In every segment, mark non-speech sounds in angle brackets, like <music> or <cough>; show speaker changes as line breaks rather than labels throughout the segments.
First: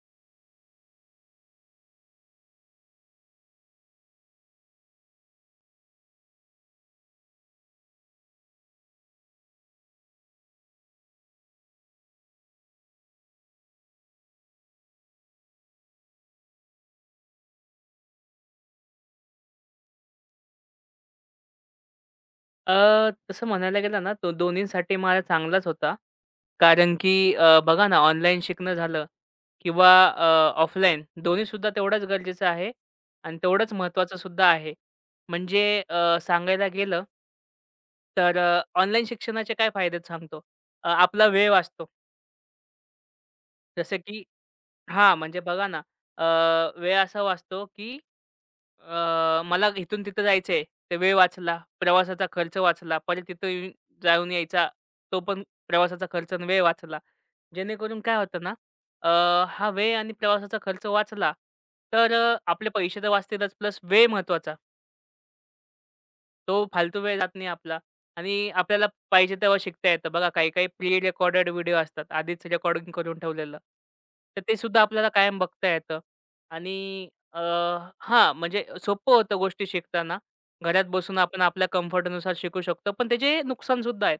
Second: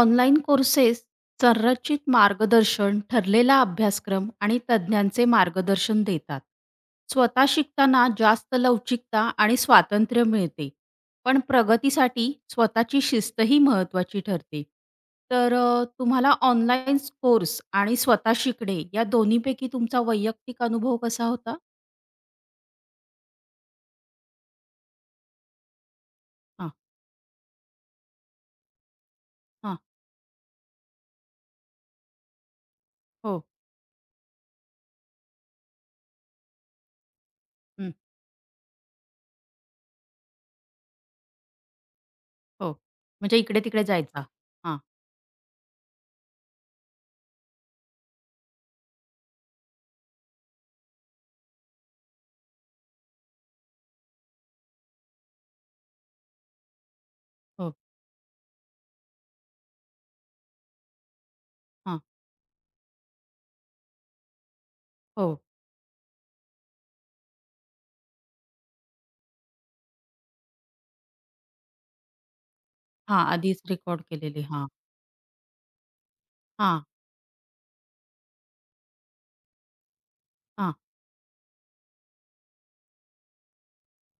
Online courses संरचित मार्गदर्शन, ठरलेला अभ्यासक्रम आणि तज्ज्ञांचे मार्गदर्शन देतात. स्वतः शिकताना जास्त लवचिकता आणि स्वातंत्र्य मिळते, पण प्रगतीसाठी स्वतःची शिस्तही महत्त्वाची ठरते. तर तुम्हाला ऑनलाईन कोर्स आणि स्वतः शिकणे या दोन्हीपैकी तुमचा वैयक्तिक अनुभव कसा होता?
अ, तसं म्हणायला गेलं ना, तो दोन्हींसाठी मला चांगलाच होता.
हां,
कारण की बघा ना, ऑनलाईन शिकणं झालं
हां,
किंवा ऑफलाईन दोन्हीसुद्धा तेवढंच गरजेचं आहे आणि
हो,
तेवढंच महत्त्वाचं सुद्धा आहे. म्हणजे सांगायला गेलं
हं,
तर ऑनलाईन शिक्षणाचे काय फायदे आहेत सांगतो. आपला वेळ वाचतो.
हो. म्हणजे इकडे-तिकडे
जसं की
जायचा. हां,
हां, म्हणजे बघा ना, अ, वेळ असा वाचतो की मला इथून तिथं जायचंय. ते वेळ वाचला, प्रवासाचा खर्च वाचला, परत तिथं येऊन जाऊन यायचा, तो पण प्रवासाचा खर्च आणि वेळ वाचला.
हो,
जेणेकरून काय होतं ना, अ, हा वेळ आणि प्रवासाचा खर्च वाचला,
हां,
तर आपले पैसे तर वाचतीलच प्लस वेळ महत्त्वाचा.
हो.
तो फालतू वेळ जात नाही आपला आणि आपल्याला पाहिजे तेव्हा शिकता येतं. बघा काही-काही प्री रेकॉर्डेड व्हिडिओ असतात, आधीच रेकॉर्डिंग करून
हां,
ठेवलेलं.
आधीच रेकॉर्ड
तर
केलेले.
ते
हां,
सुद्धा आपल्याला कायम बघता येतं
हां.
आणि अ, हां, म्हणजे सोपं होतं गोष्टी शिकताना.
हां,
घरात बसून आपण आपल्या कम्फर्टनुसार शिकू शकतो, पण त्याचे नुकसानसुद्धा आहेत.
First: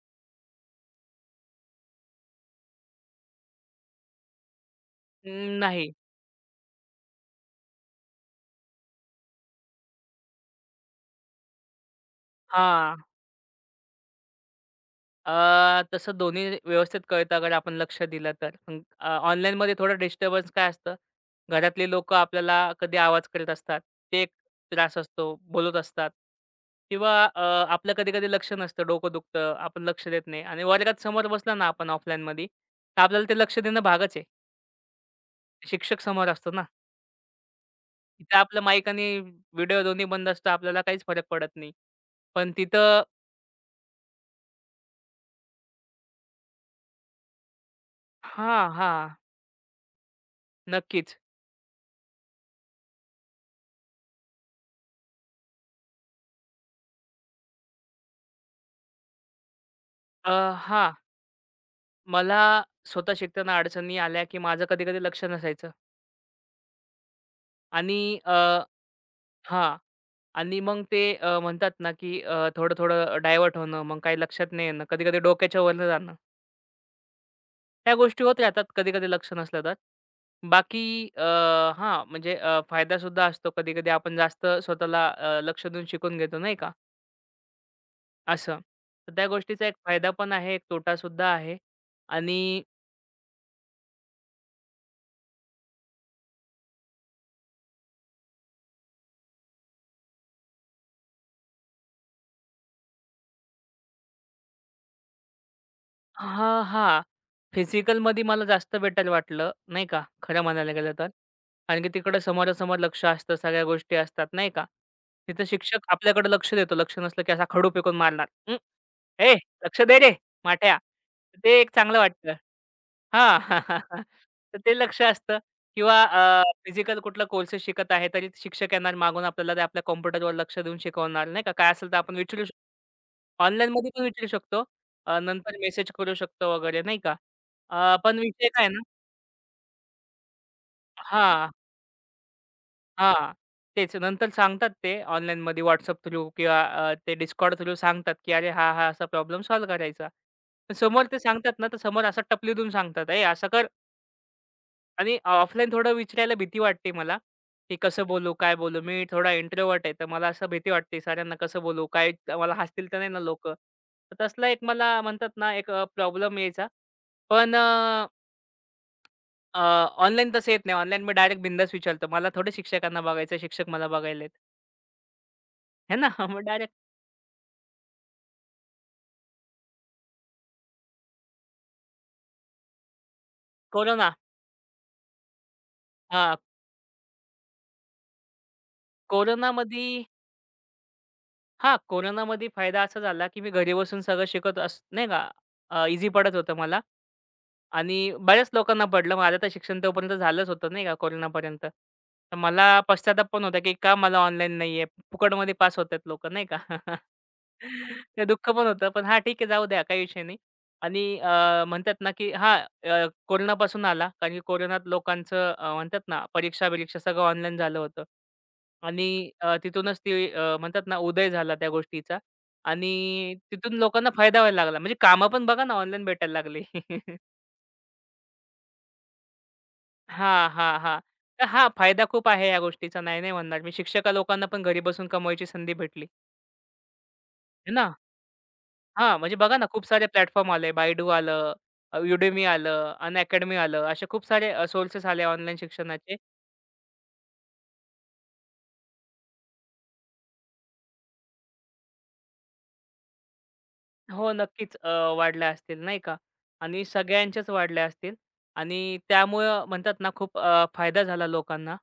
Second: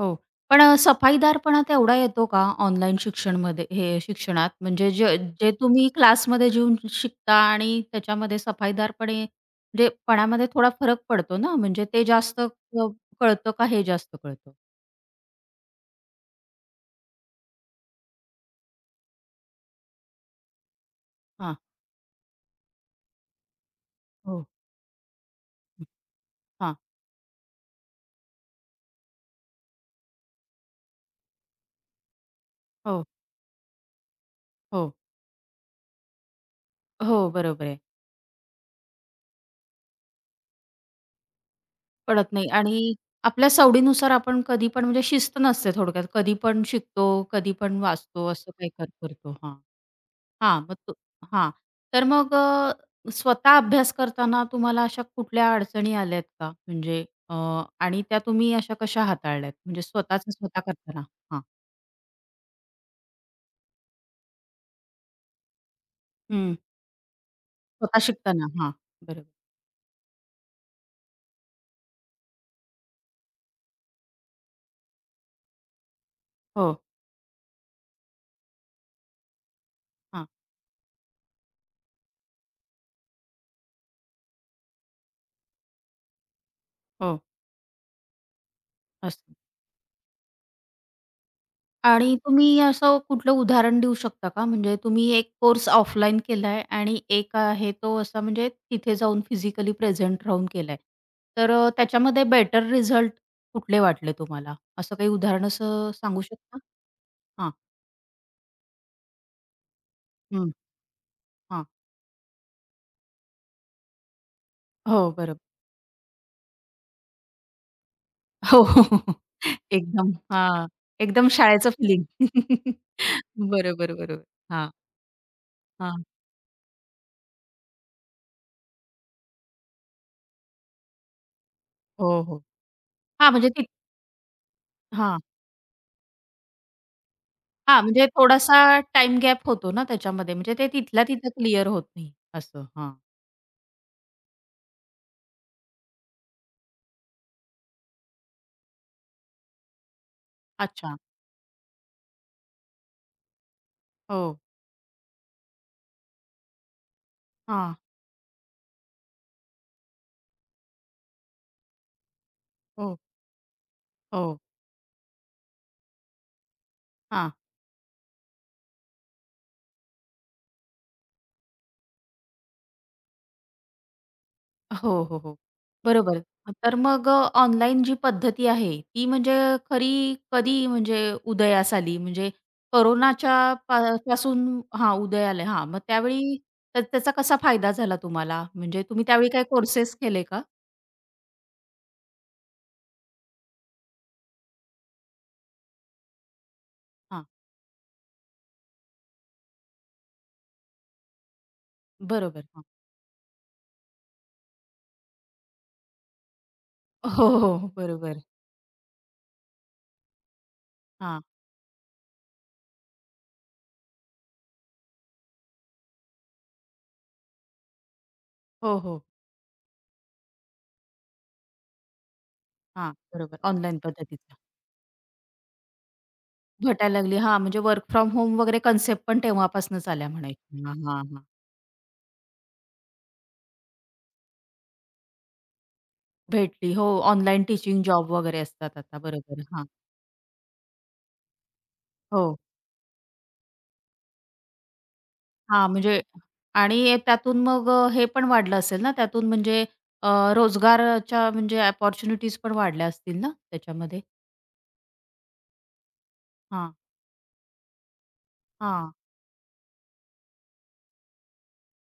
हो. पण सफाईदारपणा तेवढा येतो का ऑनलाईन शिक्षणमध्ये हे शिक्षणात? म्हणजे जे जे
अं,
तुम्ही
नाही.
क्लासमध्ये जेऊन शिकता आणि त्याच्यामध्ये सफाईदारपणे म्हणजे पणामध्ये थोडा फरक पडतो ना, म्हणजे ते जास्त
हां.
कळतं का हे जास्त कळतं?
तसं दोन्ही व्यवस्थित कळतं अगर आपण लक्ष दिलं तर. ऑनलाईनमध्ये थोडं डिस्टर्बन्स काय असतं,
हां,
घरातली लोकं आपल्याला कधी आवाज करीत असतात. ते एक
हो.
त्रास असतो, बोलत असतात
हां,
किंवा आपलं कधी-कधी लक्ष नसतं, डोकं दुखतं, आपण लक्ष देत नाही आणि वर्गात समोर बसला ना आपण ऑफलाईनमध्ये, तर
हो,
आपल्याला ते लक्ष देणं भागच आहे.
हो.
शिक्षक समोर असतो ना.
हो, बरोबर आहे.
तिथं आपलं माईक आणि व्हिडिओ दोन्ही बंद असतं, आपल्याला काहीच फरक पडत नाही.
कळत नाही
पण
आणि
तिथं
आपल्या सवडीनुसार आपण कधी पण म्हणजे शिस्त नसते थोडक्यात. कधी पण शिकतो, कधी पण वाचतो, असं
हां,
काही कर
हां.
करतो. हां. हां, मग तो
नक्कीच.
हां. तर मग स्वतः अभ्यास करताना तुम्हाला अशा कुठल्या अडचणी आल्यात का? म्हणजे अ, आणि त्या तुम्ही अशा कशा हाताळल्यात? म्हणजे स्वतःच
अ,
स्वतः
हां.
करताना? हां.
मला स्वतः शिकताना अडचणी आल्या, की माझं कधी-कधी लक्ष नसायचं
हं. स्वतः
आणि
शिकताना? हां, बरोबर.
हां. आणि मग ते म्हणतात ना, की थोडं-थोडं डायव्हर्ट होणं, मग काही लक्षात नाही येणं, कधी-कधी डोक्याच्या वरनं जाणं.
हो,
त्या गोष्टी होत राहतात कधी-कधी लक्ष नसलं तर.
हां,
बाकी अ, हां, म्हणजे फायदासुद्धा असतो. कधी-कधी आपण जास्त स्वतःला लक्ष देऊन शिकून घेतो नाही का,
हो,
असं. तर त्या
असं.
गोष्टीचा एक फायदा पण आहे, एक तोटासुद्धा आहे
आणि तुम्ही
आणि
असं कुठलं उदाहरण देऊ शकता का? म्हणजे तुम्ही एक कोर्स ऑफलाईन केलाय आणि एक आहे तो असा म्हणजे तिथे जाऊन फिजिकली प्रेझेंट राहून केलाय. तर त्याच्यामध्ये बेटर रिझल्ट कुठले वाटले तुम्हाला? असं काही उदाहरण असं सांगू शकता?
हां, हां.
हां.
फिजिकलमध्ये मला जास्त बेटर वाटलं, नाही का, खरं
हं.
म्हणायला गेलं तर.
हां.
कारण की तिकडं समोरासमोर लक्ष असतं, सगळ्या गोष्टी असतात, नाही का.
हो, बरोबर.
तिथं शिक्षक आपल्याकडे लक्ष देतो, लक्ष नसलं की असा खडू फेकून मारणार. "हं,
हो, हो, हो, हो.
ए लक्ष दे
एकदम
रे
हां.
माठ्या."
एकदम
ते एक
शाळेचं
चांगलं
फिलिंग.
वाटतं.
<laughs>
हां.
बरोबर,
<laughs>
बरोबर.
तर
हां,
ते लक्ष असतं
हां.
किंवा फिजिकल कुठला कोर्सेस शिकत आहे, तरी शिक्षक येणार मागून आपल्याला ते आपल्या कॉम्प्युटरवर लक्ष देऊन शिकवणार, नाही का. काय असेल तर आपण
हो, हो.
विचारू शकतो.
हां, म्हणजे ती
ऑनलाईनमध्ये पण विचारू शकतो. नंतर मेसेज करू शकतो वगैरे नाही का?
हां, म्हणजे
पण विषय
थोडासा
काय ना
टाईम गॅप होतो ना त्याच्यामध्ये, म्हणजे ते तिथल्या तिथं
हां,
क्लिअर होत नाही असं. हां,
हां. तेच नंतर सांगतात ते ऑनलाईनमध्ये WhatsApp थ्रू किंवा ते Discord थ्रू सांगतात, की "अरे हा, हा असा प्रॉब्लेम सॉल्व्ह करायचा."
अच्छा.
समोर ते सांगतात ना, तर समोर असं टपली देऊन सांगतात, "ए असं कर."
हो,
आणि ऑफलाईन थोडं विचारायला भीती वाटते मला,
हां,
की कसं बोलू, काय बोलू? मी थोडा इंट्रोव्हर्ट आहे, तर मला असं भीती वाटते सरांना कसं बोलू? काय मला हसतील
हो,
तर नाही ना लोकं? तर
हो,
तसला एक मला म्हणतात ना, एक प्रॉब्लेम यायचा.
हां.
पण अ अ, ऑनलाईन तसं येत नाही. ऑनलाईन मी डायरेक्ट बिंदास विचारतो. मला थोडे शिक्षकांना बघायचं शिक्षक मला बघायलेत.
हो, हो, हो.
आहे ना?
बरोबर.
<laughs> मग डायरेक्ट
तर मग ऑनलाईन जी पद्धती आहे, ती म्हणजे खरी कधी म्हणजे उदयास आली? म्हणजे कोरोनाच्या पा
कोरोना
पासून हां, उदयाला हां, मग
हां,
त्यावेळी तर त्याचा कसा फायदा झाला तुम्हाला? म्हणजे तुम्ही त्यावेळी काही
कोरोनामध्ये
कोर्सेस केले का?
हां, कोरोनामध्ये फायदा असा झाला, की मी घरी बसून सगळं शिकत अस नाही का पडत होतं मला
हां,
आणि बऱ्याच लोकांना पडलं. माझं तर शिक्षण तोपर्यंत झालंच होतं नाही का कोरोनापर्यंत. तर
बरोबर. हां.
मला पश्चाताप पण होता, की का मला ऑनलाईन नाहीये? फुकटमध्ये पास होत आहेत नाही का? <laughs>
हो, हो, बरोबर.
ते दुःख पण होतं. पण हां, ठीक आहे जाऊ द्या काही विषय नाही. आणि
हां.
म्हणतात ना, की हां, कोरोनापासून आला. कारण की कोरोनात लोकांचं म्हणतात ना, परीक्षा-बिरीक्षा सगळं ऑनलाईन झालं होतं.
हो, हो.
आणि तिथूनच ती म्हणतात ना, उदय झाला त्या गोष्टीचा
हां,
आणि
बरोबर.
तिथून
ऑनलाईन
लोकांना
पद्धतीचा.
फायदा व्हायला लागला. म्हणजे कामं पण बघा ना, ऑनलाईन भेटायला लागली.
भेटायला लागली.
<laughs>
हां, म्हणजे वर्क फ्रॉम होम वगैरे कन्सेप्ट पण तेव्हापासूनच आल्या
हां,
म्हणायची. हां,
हां, हां.
हां, हां.
तर हां, फायदा खूप आहे या गोष्टीचा. नाही, नाही म्हणणार मी. शिक्षका लोकांना पण घरी बसून कमवायची संधी भेटली.
भेटली. हो, ऑनलाईन
है
टीचिंग
ना?
जॉब वगैरे असतात आता.
हां, म्हणजे
बरोबर.
बघा
हां.
ना, खूप सारे प्लॅटफॉर्म आले. Baidu आलं,
हो.
युडेमी Udemy अन अनअकॅडमी आलं. असे खूप सारे सोर्सेस आले ऑनलाईन
हां, म्हणजे
शिक्षणाचे.
आणि त्यातून मग हे पण वाढलं असेल ना, त्यातून म्हणजे अ, रोजगाराच्या म्हणजे अपॉर्च्युनिटीज पण वाढल्या असतील ना त्याच्यामध्ये?
हो, नक्कीच वाढल्या असतील नाही का
हां,
आणि सगळ्यांच्याच वाढल्या असतील
हां.
आणि त्यामुळं म्हणतात ना, खूप फायदा झाला लोकांना.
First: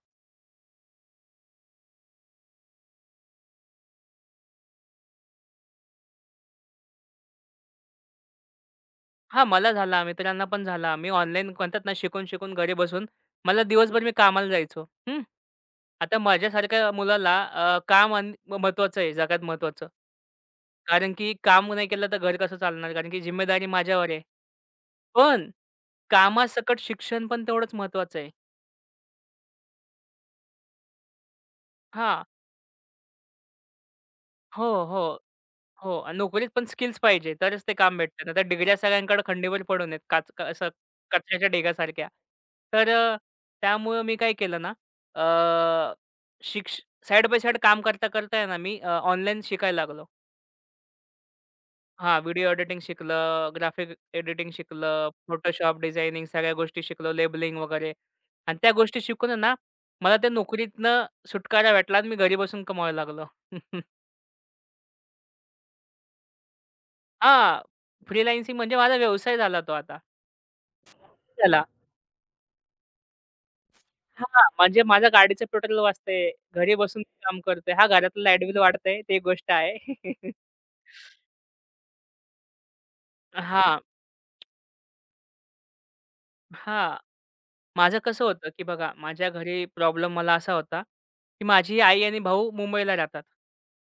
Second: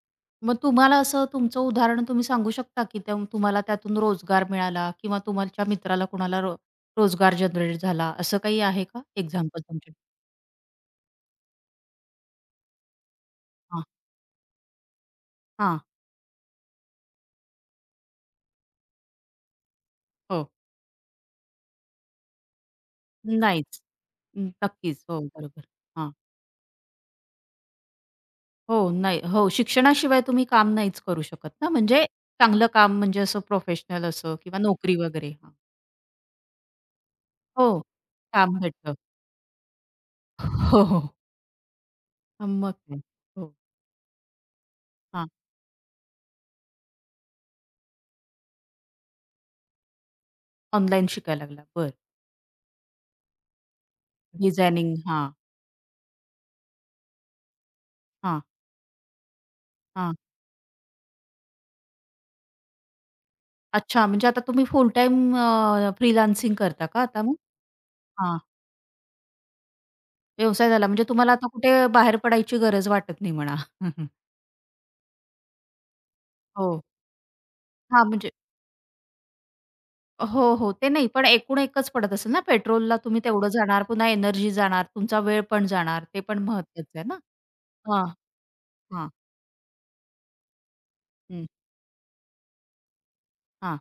मग तुम्हाला असं तुमचं उदाहरण तुम्ही सांगू शकता की त्या तुम्हाला त्यातून रोजगार मिळाला किंवा तुमच्या मित्राला कुणाला रोजगार जनरेट झाला असं काही आहे का
हां,
एक्झाम्पल
मला
तुमच्या?
झाला, मित्रांना पण झाला. मी ऑनलाईन म्हणतात ना, शिकून-शिकून घरी बसून मला
हां,
दिवसभर मी कामाला जायचो. हं.
हां.
आता माझ्यासारख्या मुलाला काम अन आहे, जगात महत्त्वाचं.
हो.
कारण की काम नाही केलं तर घर कसं चालणार? कारण की जिम्मेदारी
नाहीच.
माझ्यावर आहे.
नक्कीच. हो,
पण
बरोबर. हां.
कामासकट शिक्षण पण तेवढंच महत्वाचं आहे.
हो, नाही. हो, शिक्षणाशिवाय तुम्ही काम नाहीच करू शकत ना, म्हणजे
हां.
चांगलं काम म्हणजे असं प्रोफेशनल असं किंवा
हो,
नोकरी
हो,
वगैरे. हां.
हो. आणि नोकरीत पण स्किल्स पाहिजे तरच
हो,
ते काम भेटतं. नाहीतर
काम
डिग्र्या
भेटलं.
सगळ्यांकडे खंडीवर पडून आहेत काच असं
हो, हो.
कचऱ्याच्या ढेगासारख्या.
हा, मग
तर
काय. हो.
त्यामुळं मी काय केलं ना
हां.
अ, शिक्ष साइड बाय साइड काम करता-करता आहे ना मी ऑनलाईन शिकायला लागलो.
ऑनलाईन शिकायला लागला. बरं.
हां, व्हिडिओ एडिटिंग शिकलं, ग्राफिक एडिटिंग
डिझायनिंग.
शिकलं,
हां,
Photoshop डिझायनिंग सगळ्या गोष्टी शिकलो, लेबलिंग वगैरे.
हां,
आणि त्या गोष्टी शिकून आहे ना,
हां.
मला त्या नोकरीतनं सुटकारा भेटला आणि मी घरी बसून कमवायला लागलो. <laughs>
अच्छा, म्हणजे आता तुम्ही फुल टाईम फ्रीलान्सिंग करता का आता मग?
हां,
हां,
फ्रीलान्सिंग म्हणजे माझा व्यवसाय झाला तो आता.
व्यवसाय झाला म्हणजे तुम्हाला आता
त्याला
कुठे बाहेर पडायची गरज वाटत नाही म्हणा. <laughs>
हां, म्हणजे माझ्या गाडीचं पेट्रोल वाचतंय,
हो.
घरी बसून काम करतोय. हां,
हां,
घरातलं
म्हणजे
लाईट बिल वाढतंय, ते एक गोष्ट आहे. <laughs>
हो, हो. ते नाही पण एकूण एकच पडत असेल ना पेट्रोलला तुम्ही तेवढं
हां,
जाणार, पुन्हा एनर्जी जाणार, तुमचा वेळ पण जाणार. ते पण
हां.
महत्वाचं आहे ना?
माझं
हां,
कसं होतं, की बघा
हां,
माझ्या घरी प्रॉब्लेम मला असा होता, की
हं,
माझी आई आणि भाऊ मुंबईला राहतात.
हां.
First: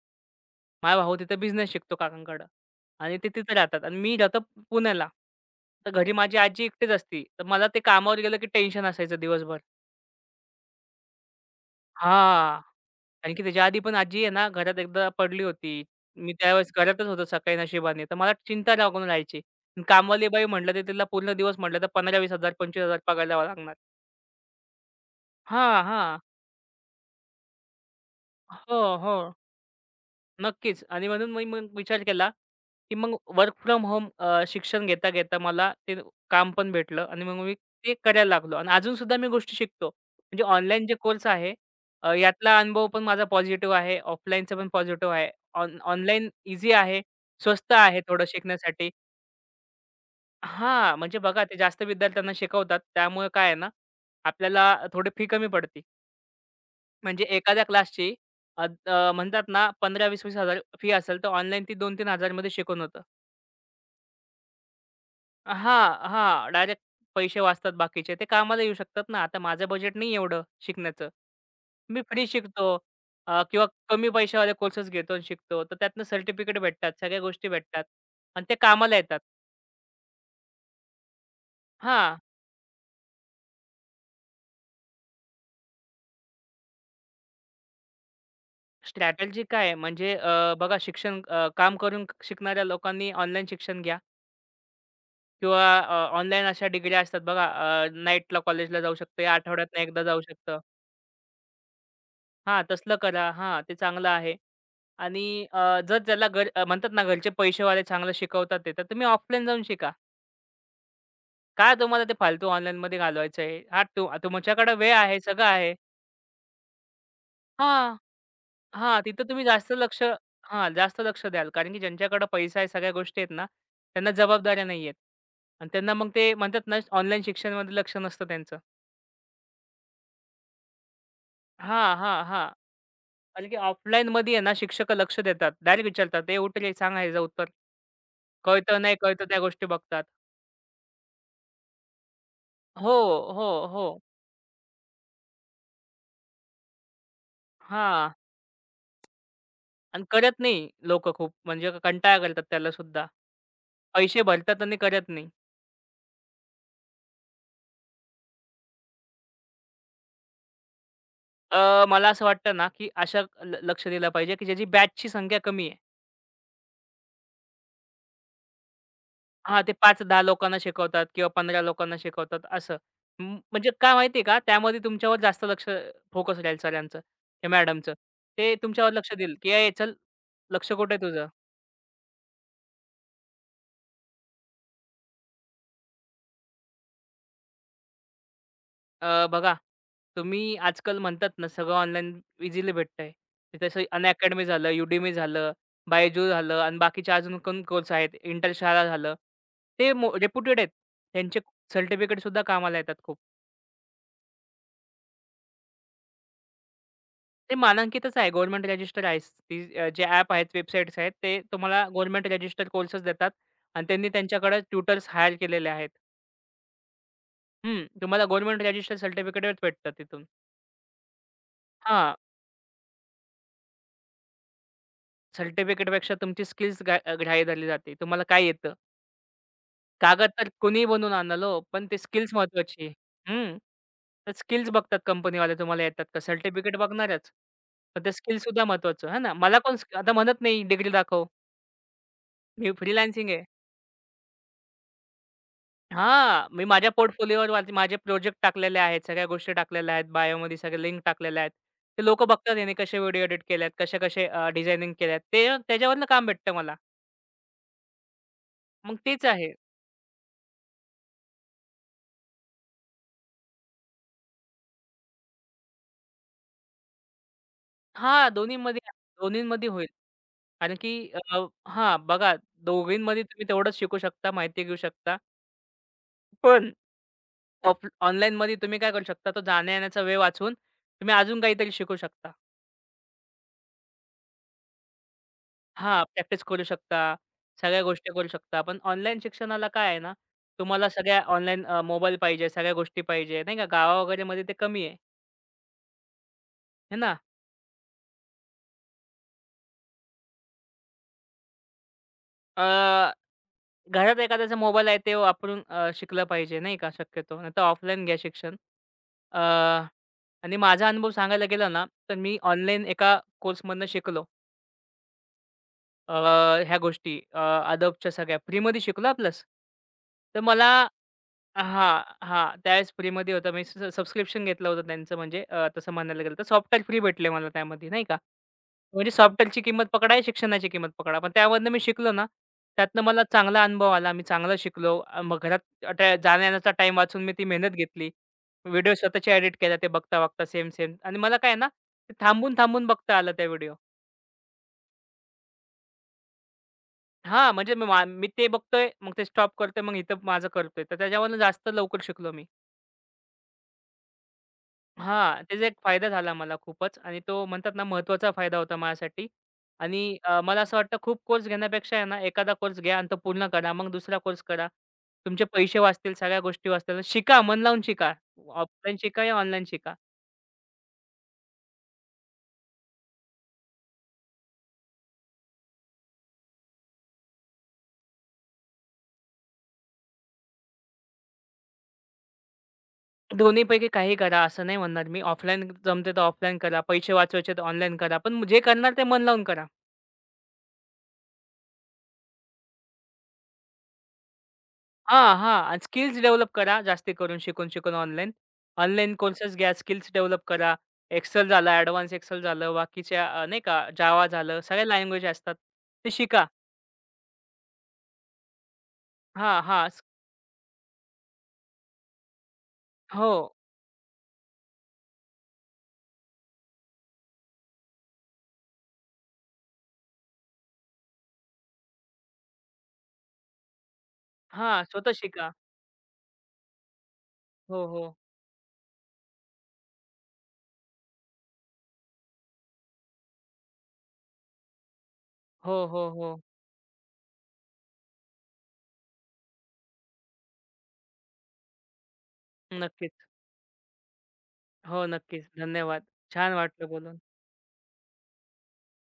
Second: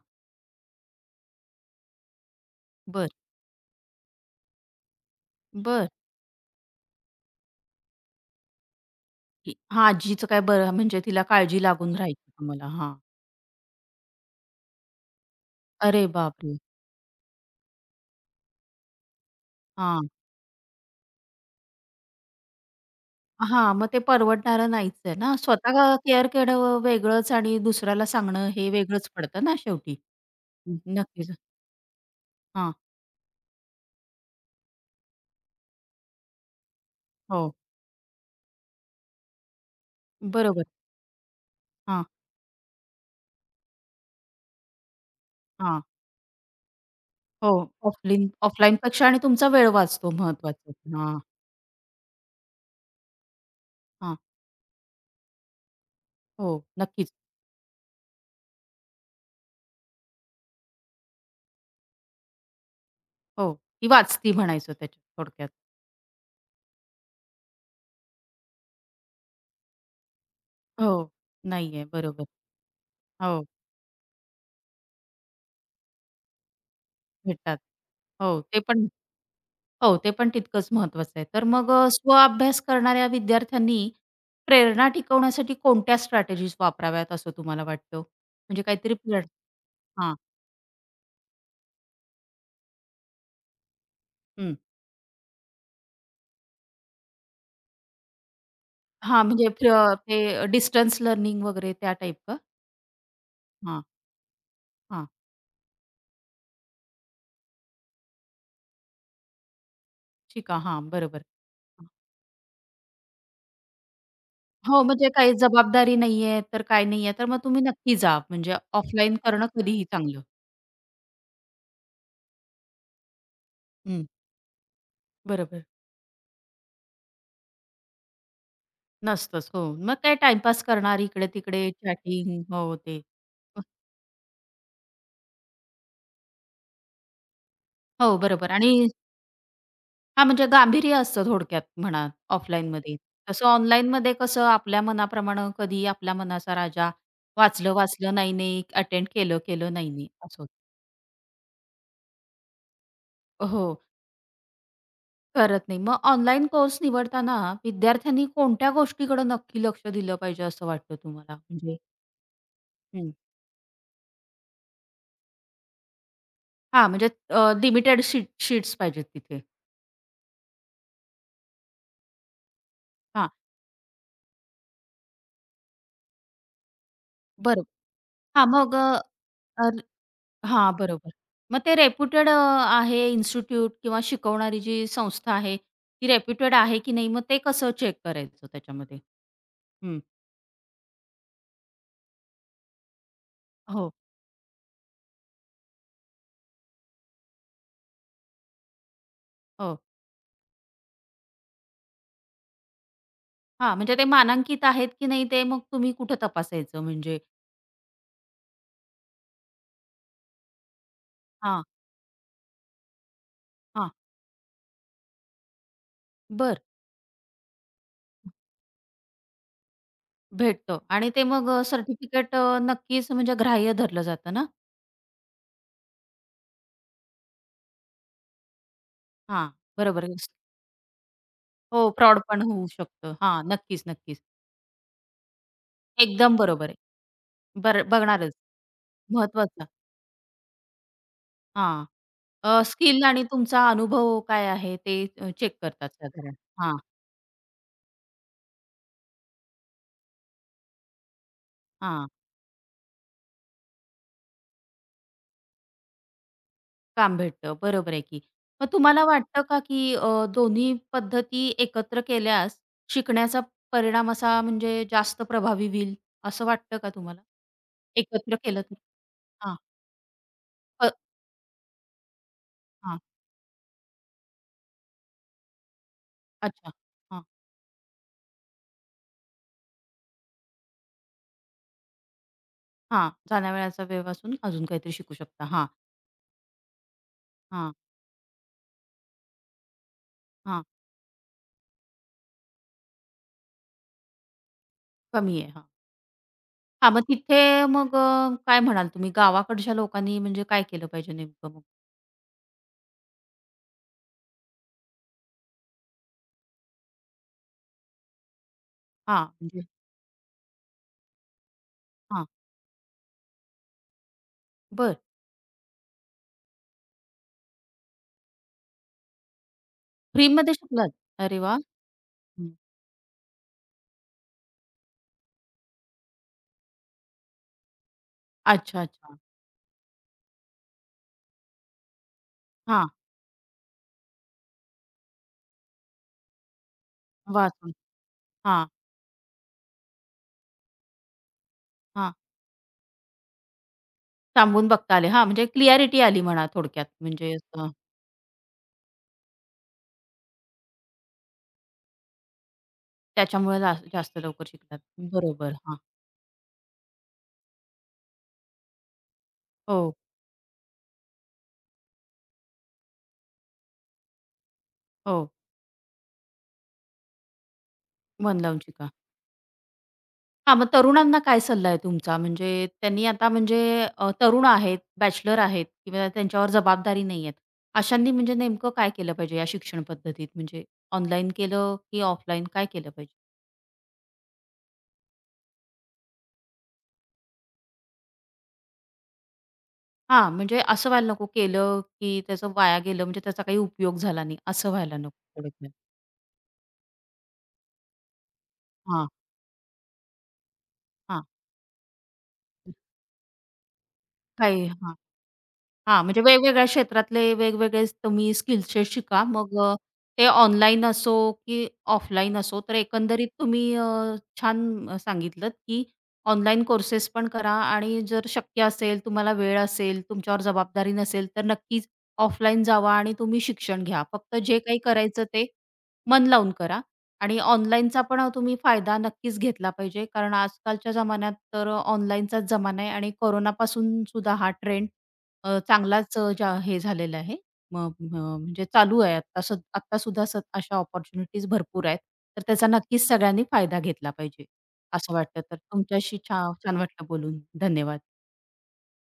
माझा भाऊ तिथं बिझनेस शिकतो काकांकडं
बरं,
आणि ते तिथं राहतात आणि मी राहतो पुण्याला.
बरं.
तर घरी माझी आजी एकटीच असती. तर मला ते कामावर गेलं की टेन्शन असायचं दिवसभर.
हां, आजीचं काय बरं म्हणजे तिला काळजी लागून राहायची
हां.
तुम्हाला. हां.
कारण की त्याच्या आधी पण आजी आहे ना घरात एकदा पडली होती.
अरे
मी
बापरे!
त्यावेळेस घरातच होतो सकाळी नशिबाने. तर मला चिंता लागून राहायची. आणि
हां.
कामवाली बाई म्हटलं तर तिला पूर्ण दिवस म्हटलं तर 15,000-20,000 ₹25,000 पगार द्यावा
हां,
लागणार.
मग ते परवडणारं नाहीच आहे ना.
हां,
स्वतः
हां.
केअर केलं वेगळंच आणि दुसऱ्याला सांगणं हे
हो,
वेगळंच
हो.
पडतं ना शेवटी. हं.
नक्कीच आणि
नक्कीच.
म्हणून मी मग विचार केला,
हां,
की मग वर्क फ्रॉम होम शिक्षण घेता, घेता मला ते काम पण भेटलं आणि मग मी
हो.
ते करायला लागलो आणि अजून सुद्धा मी गोष्टी शिकतो. म्हणजे
बरोबर.
ऑनलाईन जे कोर्स आहे
हां,
यातला अनुभव पण माझा पॉझिटिव्ह आहे, ऑफलाईनचा पण पॉझिटिव्ह आहे. ऑन
हां.
ऑनलाईन ईझी आहे,
हो,
स्वस्त आहे थोडं
ऑफलीन
शिकण्यासाठी.
ऑफलाईनपेक्षा आणि तुमचा वेळ वाचतो महत्वाचं.
हां, म्हणजे
हां,
बघा ते जास्त विद्यार्थ्यांना शिकवतात त्यामुळे काय आहे ना,
हां.
आपल्याला थोडी फी कमी पडते.
हो, नक्कीच.
म्हणजे एखाद्या क्लासची म्हणतात ना 15,000-20,000 फी असेल, तर ऑनलाईन ती 2-3,000 मध्ये शिकवून होतं.
हो, ती वाचती म्हणायचं त्याच्यात थोडक्यात.
हां, हां. डायरेक्ट पैसे वाचतात बाकीचे. ते कामाला येऊ शकतात ना. आता माझं बजेट नाही एवढं शिकण्याचं.
हो, नाहीये
मी
बरोबर.
फ्री शिकतो
हो,
किंवा कमी पैशावाले कोर्सेस घेतो आणि शिकतो. तर त्यातनं सर्टिफिकेट भेटतात, सगळ्या गोष्टी
भेटतात.
भेटतात
हो,
आणि ते
ते पण
कामाला येतात.
हो, ते पण तितकंच महत्वाचं आहे. तर मग
हां.
स्वअभ्यास करणाऱ्या विद्यार्थ्यांनी प्रेरणा टिकवण्यासाठी कोणत्या स्ट्रॅटेजीज वापराव्यात असं तुम्हाला वाटतं? म्हणजे काहीतरी
स्ट्रॅटेजी काय आहे म्हणजे
हां,
बघा शिक्षण काम करून शिकणाऱ्या लोकांनी ऑनलाईन शिक्षण घ्या.
हं.
किंवा ऑनलाईन अशा डिग्र्या असतात बघा नाईटला कॉलेजला जाऊ
हां,
शकतं, या
म्हणजे
आठवड्यातनं एकदा
ते
जाऊ शकतं.
डिस्टन्स लर्निंग वगैरे त्या टाइप का?
हां, तसलं करा. हां, ते
हां,
चांगलं आहे
हां,
आणि जर त्याला म्हणतात ना घरचे पैसेवाले चांगलं शिकवतात ते, तर तुम्ही ऑफलाईन जाऊन शिका.
शिका. हां, बरोबर.
काय तुम्हाला ते फालतू ऑनलाईनमध्ये घालवायचं आहे? हां, तु तुमच्याकडे
हो,
वेळ
म्हणजे
आहे,
काही
सगळं आहे.
जबाबदारी नाहीये, तर काय नाहीये, तर मग तुम्ही नक्की
हां.
जा. म्हणजे
हां,
ऑफलाईन
तिथं तुम्ही
करणं
जास्त
कधीही
लक्ष
चांगलं.
हां, जास्त लक्ष द्याल कारण की ज्यांच्याकडे पैसा आहे, सगळ्या गोष्टी आहेत ना,
हं,
त्यांना जबाबदाऱ्या नाहीयेत
बरोबर.
आणि त्यांना मग ते म्हणतात ना, ऑनलाईन शिक्षणामध्ये लक्ष नसतं त्यांचं.
नसतंच. हो, मग काय टाईमपास करणार इकडे-तिकडे
हां, हां,
चॅटिंग.
हां.
हो, ते.
कारण की ऑफलाईनमध्ये आहे ना शिक्षक लक्ष देतात. डायरेक्ट विचारतात, "ए उठ रे, सांग ह्याचं उत्तर."
हो, बरोबर आणि
कळतं नाही कळतं त्या गोष्टी बघतात.
हां, म्हणजे गांभीर्य असतं थोडक्यात म्हणा
हो,
ऑफलाईनमध्ये. तसं
हो, हो.
ऑनलाईनमध्ये कसं आपल्या मनाप्रमाणं कधी आपल्या मनाचा राजा
हां.
वाचलं-वाचलं, नाही-नाही, अटेंड केलं-केलं,
आणि
नाही-नाही
करत
असं होतं.
नाही लोक खूप म्हणजे कंटाळा करतात त्याला सुद्धा.
हो,
पैसे भरतात आणि करत नाही.
करत नाही. मग ऑनलाईन कोर्स निवडताना विद्यार्थ्यांनी कोणत्या गोष्टीकडे नक्की लक्ष दिलं पाहिजे असं वाटतं तुम्हाला? म्हणजे
मला असं वाटतं ना, की
हं,
अशा लक्ष दिलं पाहिजे, की ज्याची बॅचची संख्या कमी
हां, म्हणजे लिमिटेड शीट्स पाहिजेत तिथे.
हां, ते 5-10 लोकांना शिकवतात किंवा 15 लोकांना शिकवतात असं.
हां,
म्हणजे काय माहिती आहे का, त्यामध्ये तुमच्यावर जास्त लक्ष फोकस राहील सरांचं किंवा
बरं.
मॅडमचं.
हां,
ते
मग
तुमच्यावर लक्ष देईल, की "ए चल,
हां,
लक्ष कुठे आहे
बरोबर.
तुझं?"
मग ते रेप्युटेड आहे इन्स्टिट्यूट किंवा शिकवणारी जी संस्था आहे, ती रेप्युटेड आहे की नाही, मग ते कसं चेक करायचं त्याच्यामध्ये?
बघा,
हं.
तुम्ही आजकाल म्हणतात ना, सगळं ऑनलाईन इझिली भेटतंय." ते तसं
हो,
अनअकॅडमी झालं, Udemy झालं, बायजू झालं आणि बाकीचे अजून कोण कोर्स आहेत, इंटरशाळा झालं.
हो.
ते रेप्युटेड आहेत. त्यांचे सर्टिफिकेटसुद्धा कामाला येतात खूप.
हां, म्हणजे ते मानांकित आहेत की नाही, ते मग तुम्ही कुठं तपासायचं म्हणजे?
ते मानांकितच आहे. गव्हर्नमेंट रजिस्टर आहेच. ती जे ॲप आहेत, वेबसाईट्स आहेत, ते
हां,
तुम्हाला गव्हर्नमेंट रजिस्टर कोर्सेस देतात आणि
हां.
त्यांनी त्यांच्याकडे ट्युटर्स हायर केलेले आहेत.
बरं,
हं. तुम्हाला गव्हर्नमेंट रजिस्टर सर्टिफिकेटच भेटतं तिथून.
भेटतं आणि ते मग
हां.
सर्टिफिकेट नक्कीच म्हणजे ग्राह्य धरलं जातं ना?
सर्टिफिकेटपेक्षा तुमची स्किल्स ग्राह्य धरली जाते. तुम्हाला काय येतं?
हां, बरोबर.
कागद तर कोणीही बनवून आणल हो, पण
हो,
ते
फ्रॉड
स्किल्स
पण होऊ
महत्त्वाची आहे.
शकतं. हां,
हं.
नक्कीच, नक्कीच.
तर स्किल्स बघतात कंपनीवाले तुम्हाला येतात का?
एकदम बरोबर
सर्टिफिकेट
आहे.
बघणारच.
बर
पण ते
बघणारच.
स्किल्ससुद्धा महत्त्वाचं, आहे ना? मला
महत्वाचं.
कोण आता म्हणत नाही डिग्री दाखव.
हां.
मी
स्किल आणि
फ्रीलान्सिंग आहे.
तुमचा अनुभव काय आहे ते चेक करतात साधारण.
हां, मी
हां,
माझ्या पोर्टफोलिओवर वरती माझे प्रोजेक्ट टाकलेले आहेत, सगळ्या गोष्टी टाकलेल्या आहेत, बायोमध्ये सगळे लिंक टाकलेल्या आहेत. ते
हां.
लोकं बघतात याने कसे व्हिडिओ एडिट केल्यात, कसे-कसे डिझायनिंग केल्यात. ते त्याच्यावरनं काम भेटतं मला.
काम भेटतं. बरोबर आहे की. मग
मग
तुम्हाला
तेच
वाटतं
आहे.
का की दोन्ही पद्धती एकत्र केल्यास शिकण्याचा परिणाम असा म्हणजे जास्त प्रभावी होईल, असं वाटतं का तुम्हाला?
हां,
एकत्र केलं तर?
दोन्हीमध्ये
हां.
दोन्हीमध्ये होईल. कारण
अ,
की अ, हां, बघा
हां.
दोघींमध्ये तुम्ही तेवढंच शिकू शकता, माहिती घेऊ शकता. पण
अच्छा. हां,
ऑनलाईनमध्ये तुम्ही काय करू शकता, तो जाण्या-येण्याचा वेळ वाचवून तुम्ही अजून काहीतरी शिकू शकता.
हां. जाण्या-येण्याचा वेळ वाचून अजून काहीतरी शिकू शकता. हां,
हां, प्रॅक्टिस करू शकता.
हां,
सगळ्या गोष्टी करू शकता. पण ऑनलाईन शिक्षणाला काय आहे ना,
हां.
तुम्हाला सगळ्या ऑनलाईन मोबाईल पाहिजे, सगळ्या गोष्टी पाहिजे नाही का. गावा वगैरेमध्ये ते कमी आहे.
कमी आहे. हां,
है
मग
ना.
तिथे मग काय म्हणाल तुम्ही गावाकडच्या लोकांनी म्हणजे काय केलं पाहिजे नेमकं मग?
अ, घरात एखाद्याचा मोबाईल आहे ते वापरून शिकलं पाहिजे नाही का शक्यतो. नाहीतर ऑफलाईन घ्या शिक्षण.
हां,
अ,
म्हणजे
आणि माझा अनुभव सांगायला गेला ना, तर
हां,
मी ऑनलाईन एका कोर्समधनं शिकलो.
बरं.
अ, ह्या गोष्टी अ, Adobeच्या सगळ्या फ्रीमध्ये शिकलो प्लस. तर
फ्रीमध्ये
मला
शिकलात? अरे वाह!
हां,
हं.
हां. त्यावेळेस फ्रीमध्ये होतं. मी स सबस्क्रिप्शन घेतलं होतं त्यांचं म्हणजे तसं म्हणायला गेलं तर सॉफ्टवेअर फ्री भेटले मला त्यामध्ये नाही का.
अच्छा,
म्हणजे
अच्छा.
सॉफ्टवेअरची किंमत पकडा, शिक्षणाची किंमत पकडा. पण त्यामधनं मी शिकलो ना,
हां,
त्यातनं मला चांगला अनुभव आला. मी चांगलं शिकलो. मग घरात त्या जाण्या-येण्याचा वाचून मी ती मेहनत
वाचून.
घेतली.
हां,
व्हिडिओ स्वतःचे एडिट केल्या ते बघता-बघता सेम-सेम आणि मला काय आहे ना, ते
हां.
थांबून-थांबून बघता आलं त्या व्हिडिओ.
थांबून बघता आले. हां, म्हणजे क्लिअॅरिटी आली म्हणा थोडक्यात म्हणजे
हां,
असं
म्हणजे मी ते बघतोय, मग ते स्टॉप करतोय, मग इथं माझं करतोय. तर त्याच्यावरनं जास्त लवकर शिकलो मी.
त्याच्यामुळे जास्त लवकर शिकतात.
हां,
बरोबर.
त्याचा एक
हां.
फायदा झाला मला खूपच आणि तो म्हणतात ना महत्त्वाचा फायदा होता माझ्यासाठी
हो,
आणि मला असं वाटतं खूप कोर्स घेण्यापेक्षा आहे ना, एखादा कोर्स घ्या आणि तो पूर्ण करा. मग दुसरा कोर्स करा.
हो.
तुमचे पैसे वाचतील, सगळ्या गोष्टी वाचतील. शिका, मन लावून शिका.
मन लावून शिका.
ऑफलाईन शिका या ऑनलाईन शिका.
हां, मग तरुणांना काय सल्ला आहे तुमचा? म्हणजे त्यांनी आता म्हणजे तरुण आहेत, बॅचलर आहेत किंवा त्यांच्यावर जबाबदारी नाही आहेत. अशांनी म्हणजे नेमकं काय केलं पाहिजे या शिक्षण पद्धतीत? म्हणजे ऑनलाईन केलं की ऑफलाईन काय केलं पाहिजे?
दोन्हीपैकी काही करा असं नाही म्हणणार मी. ऑफलाईन जमते तर ऑफलाईन करा. पैसे वाचवायचे तर ऑनलाईन करा. पण जे करणार ते मन लावून करा.
हां, म्हणजे असं व्हायला नको केलं की त्याचं वाया गेलं म्हणजे त्याचा काही उपयोग झाला नाही, असं व्हायला नको.
हा हां.
थोडक्यात.
आणि स्किल्स डेव्हलप करा जास्ती करून शिकून-शिकून ऑनलाईन.
हां,
ऑनलाईन कोर्सेस घ्या, स्किल्स डेव्हलप करा.
हां.
एक्सेल झालं, ॲडव्हान्स एक्सेल झालं, बाकीच्या नाही का जावा
काय
झालं, सगळ्या
हां.
लँग्वेज असतात.
हां,
ते
म्हणजे
शिका.
वेगवेगळ्या क्षेत्रातले वेगवेगळे तुम्ही स्किल्सचे शिका. मग
हां, हां.
ते ऑनलाईन असो, की ऑफलाईन असो, तर एकंदरीत
हो.
तुम्ही छान सांगितलत, की ऑनलाईन कोर्सेस पण करा आणि जर शक्य असेल, तुम्हाला वेळ असेल, तुमच्यावर जबाबदारी नसेल, तर नक्कीच ऑफलाईन जावा आणि तुम्ही शिक्षण घ्या. फक्त जे काही
हां, स्वतः
करायचं ते
शिका.
मन लावून करा आणि
हो,
ऑनलाईनचा
हो.
पण तुम्ही फायदा नक्कीच घेतला पाहिजे. कारण आजकालच्या जमान्यात तर ऑनलाईनचाच जमाना आहे आणि कोरोनापासून सुद्धा हा ट्रेंड
हो, हो,
चांगलाच
हो.
ज्या हे झालेलं आहे. मग म्हणजे चालू आहे आता सु आता सुद्धा अशा अपॉर्च्युनिटीज भरपूर आहेत. तर त्याचा नक्कीच
नक्कीच.
सगळ्यांनी फायदा घेतला पाहिजे,
हो,
असं वाटतं.
नक्कीच.
तर
धन्यवाद.
तुमच्याशी छा
छान
छान
वाटलं
वाटलं
बोलून.
बोलून. धन्यवाद.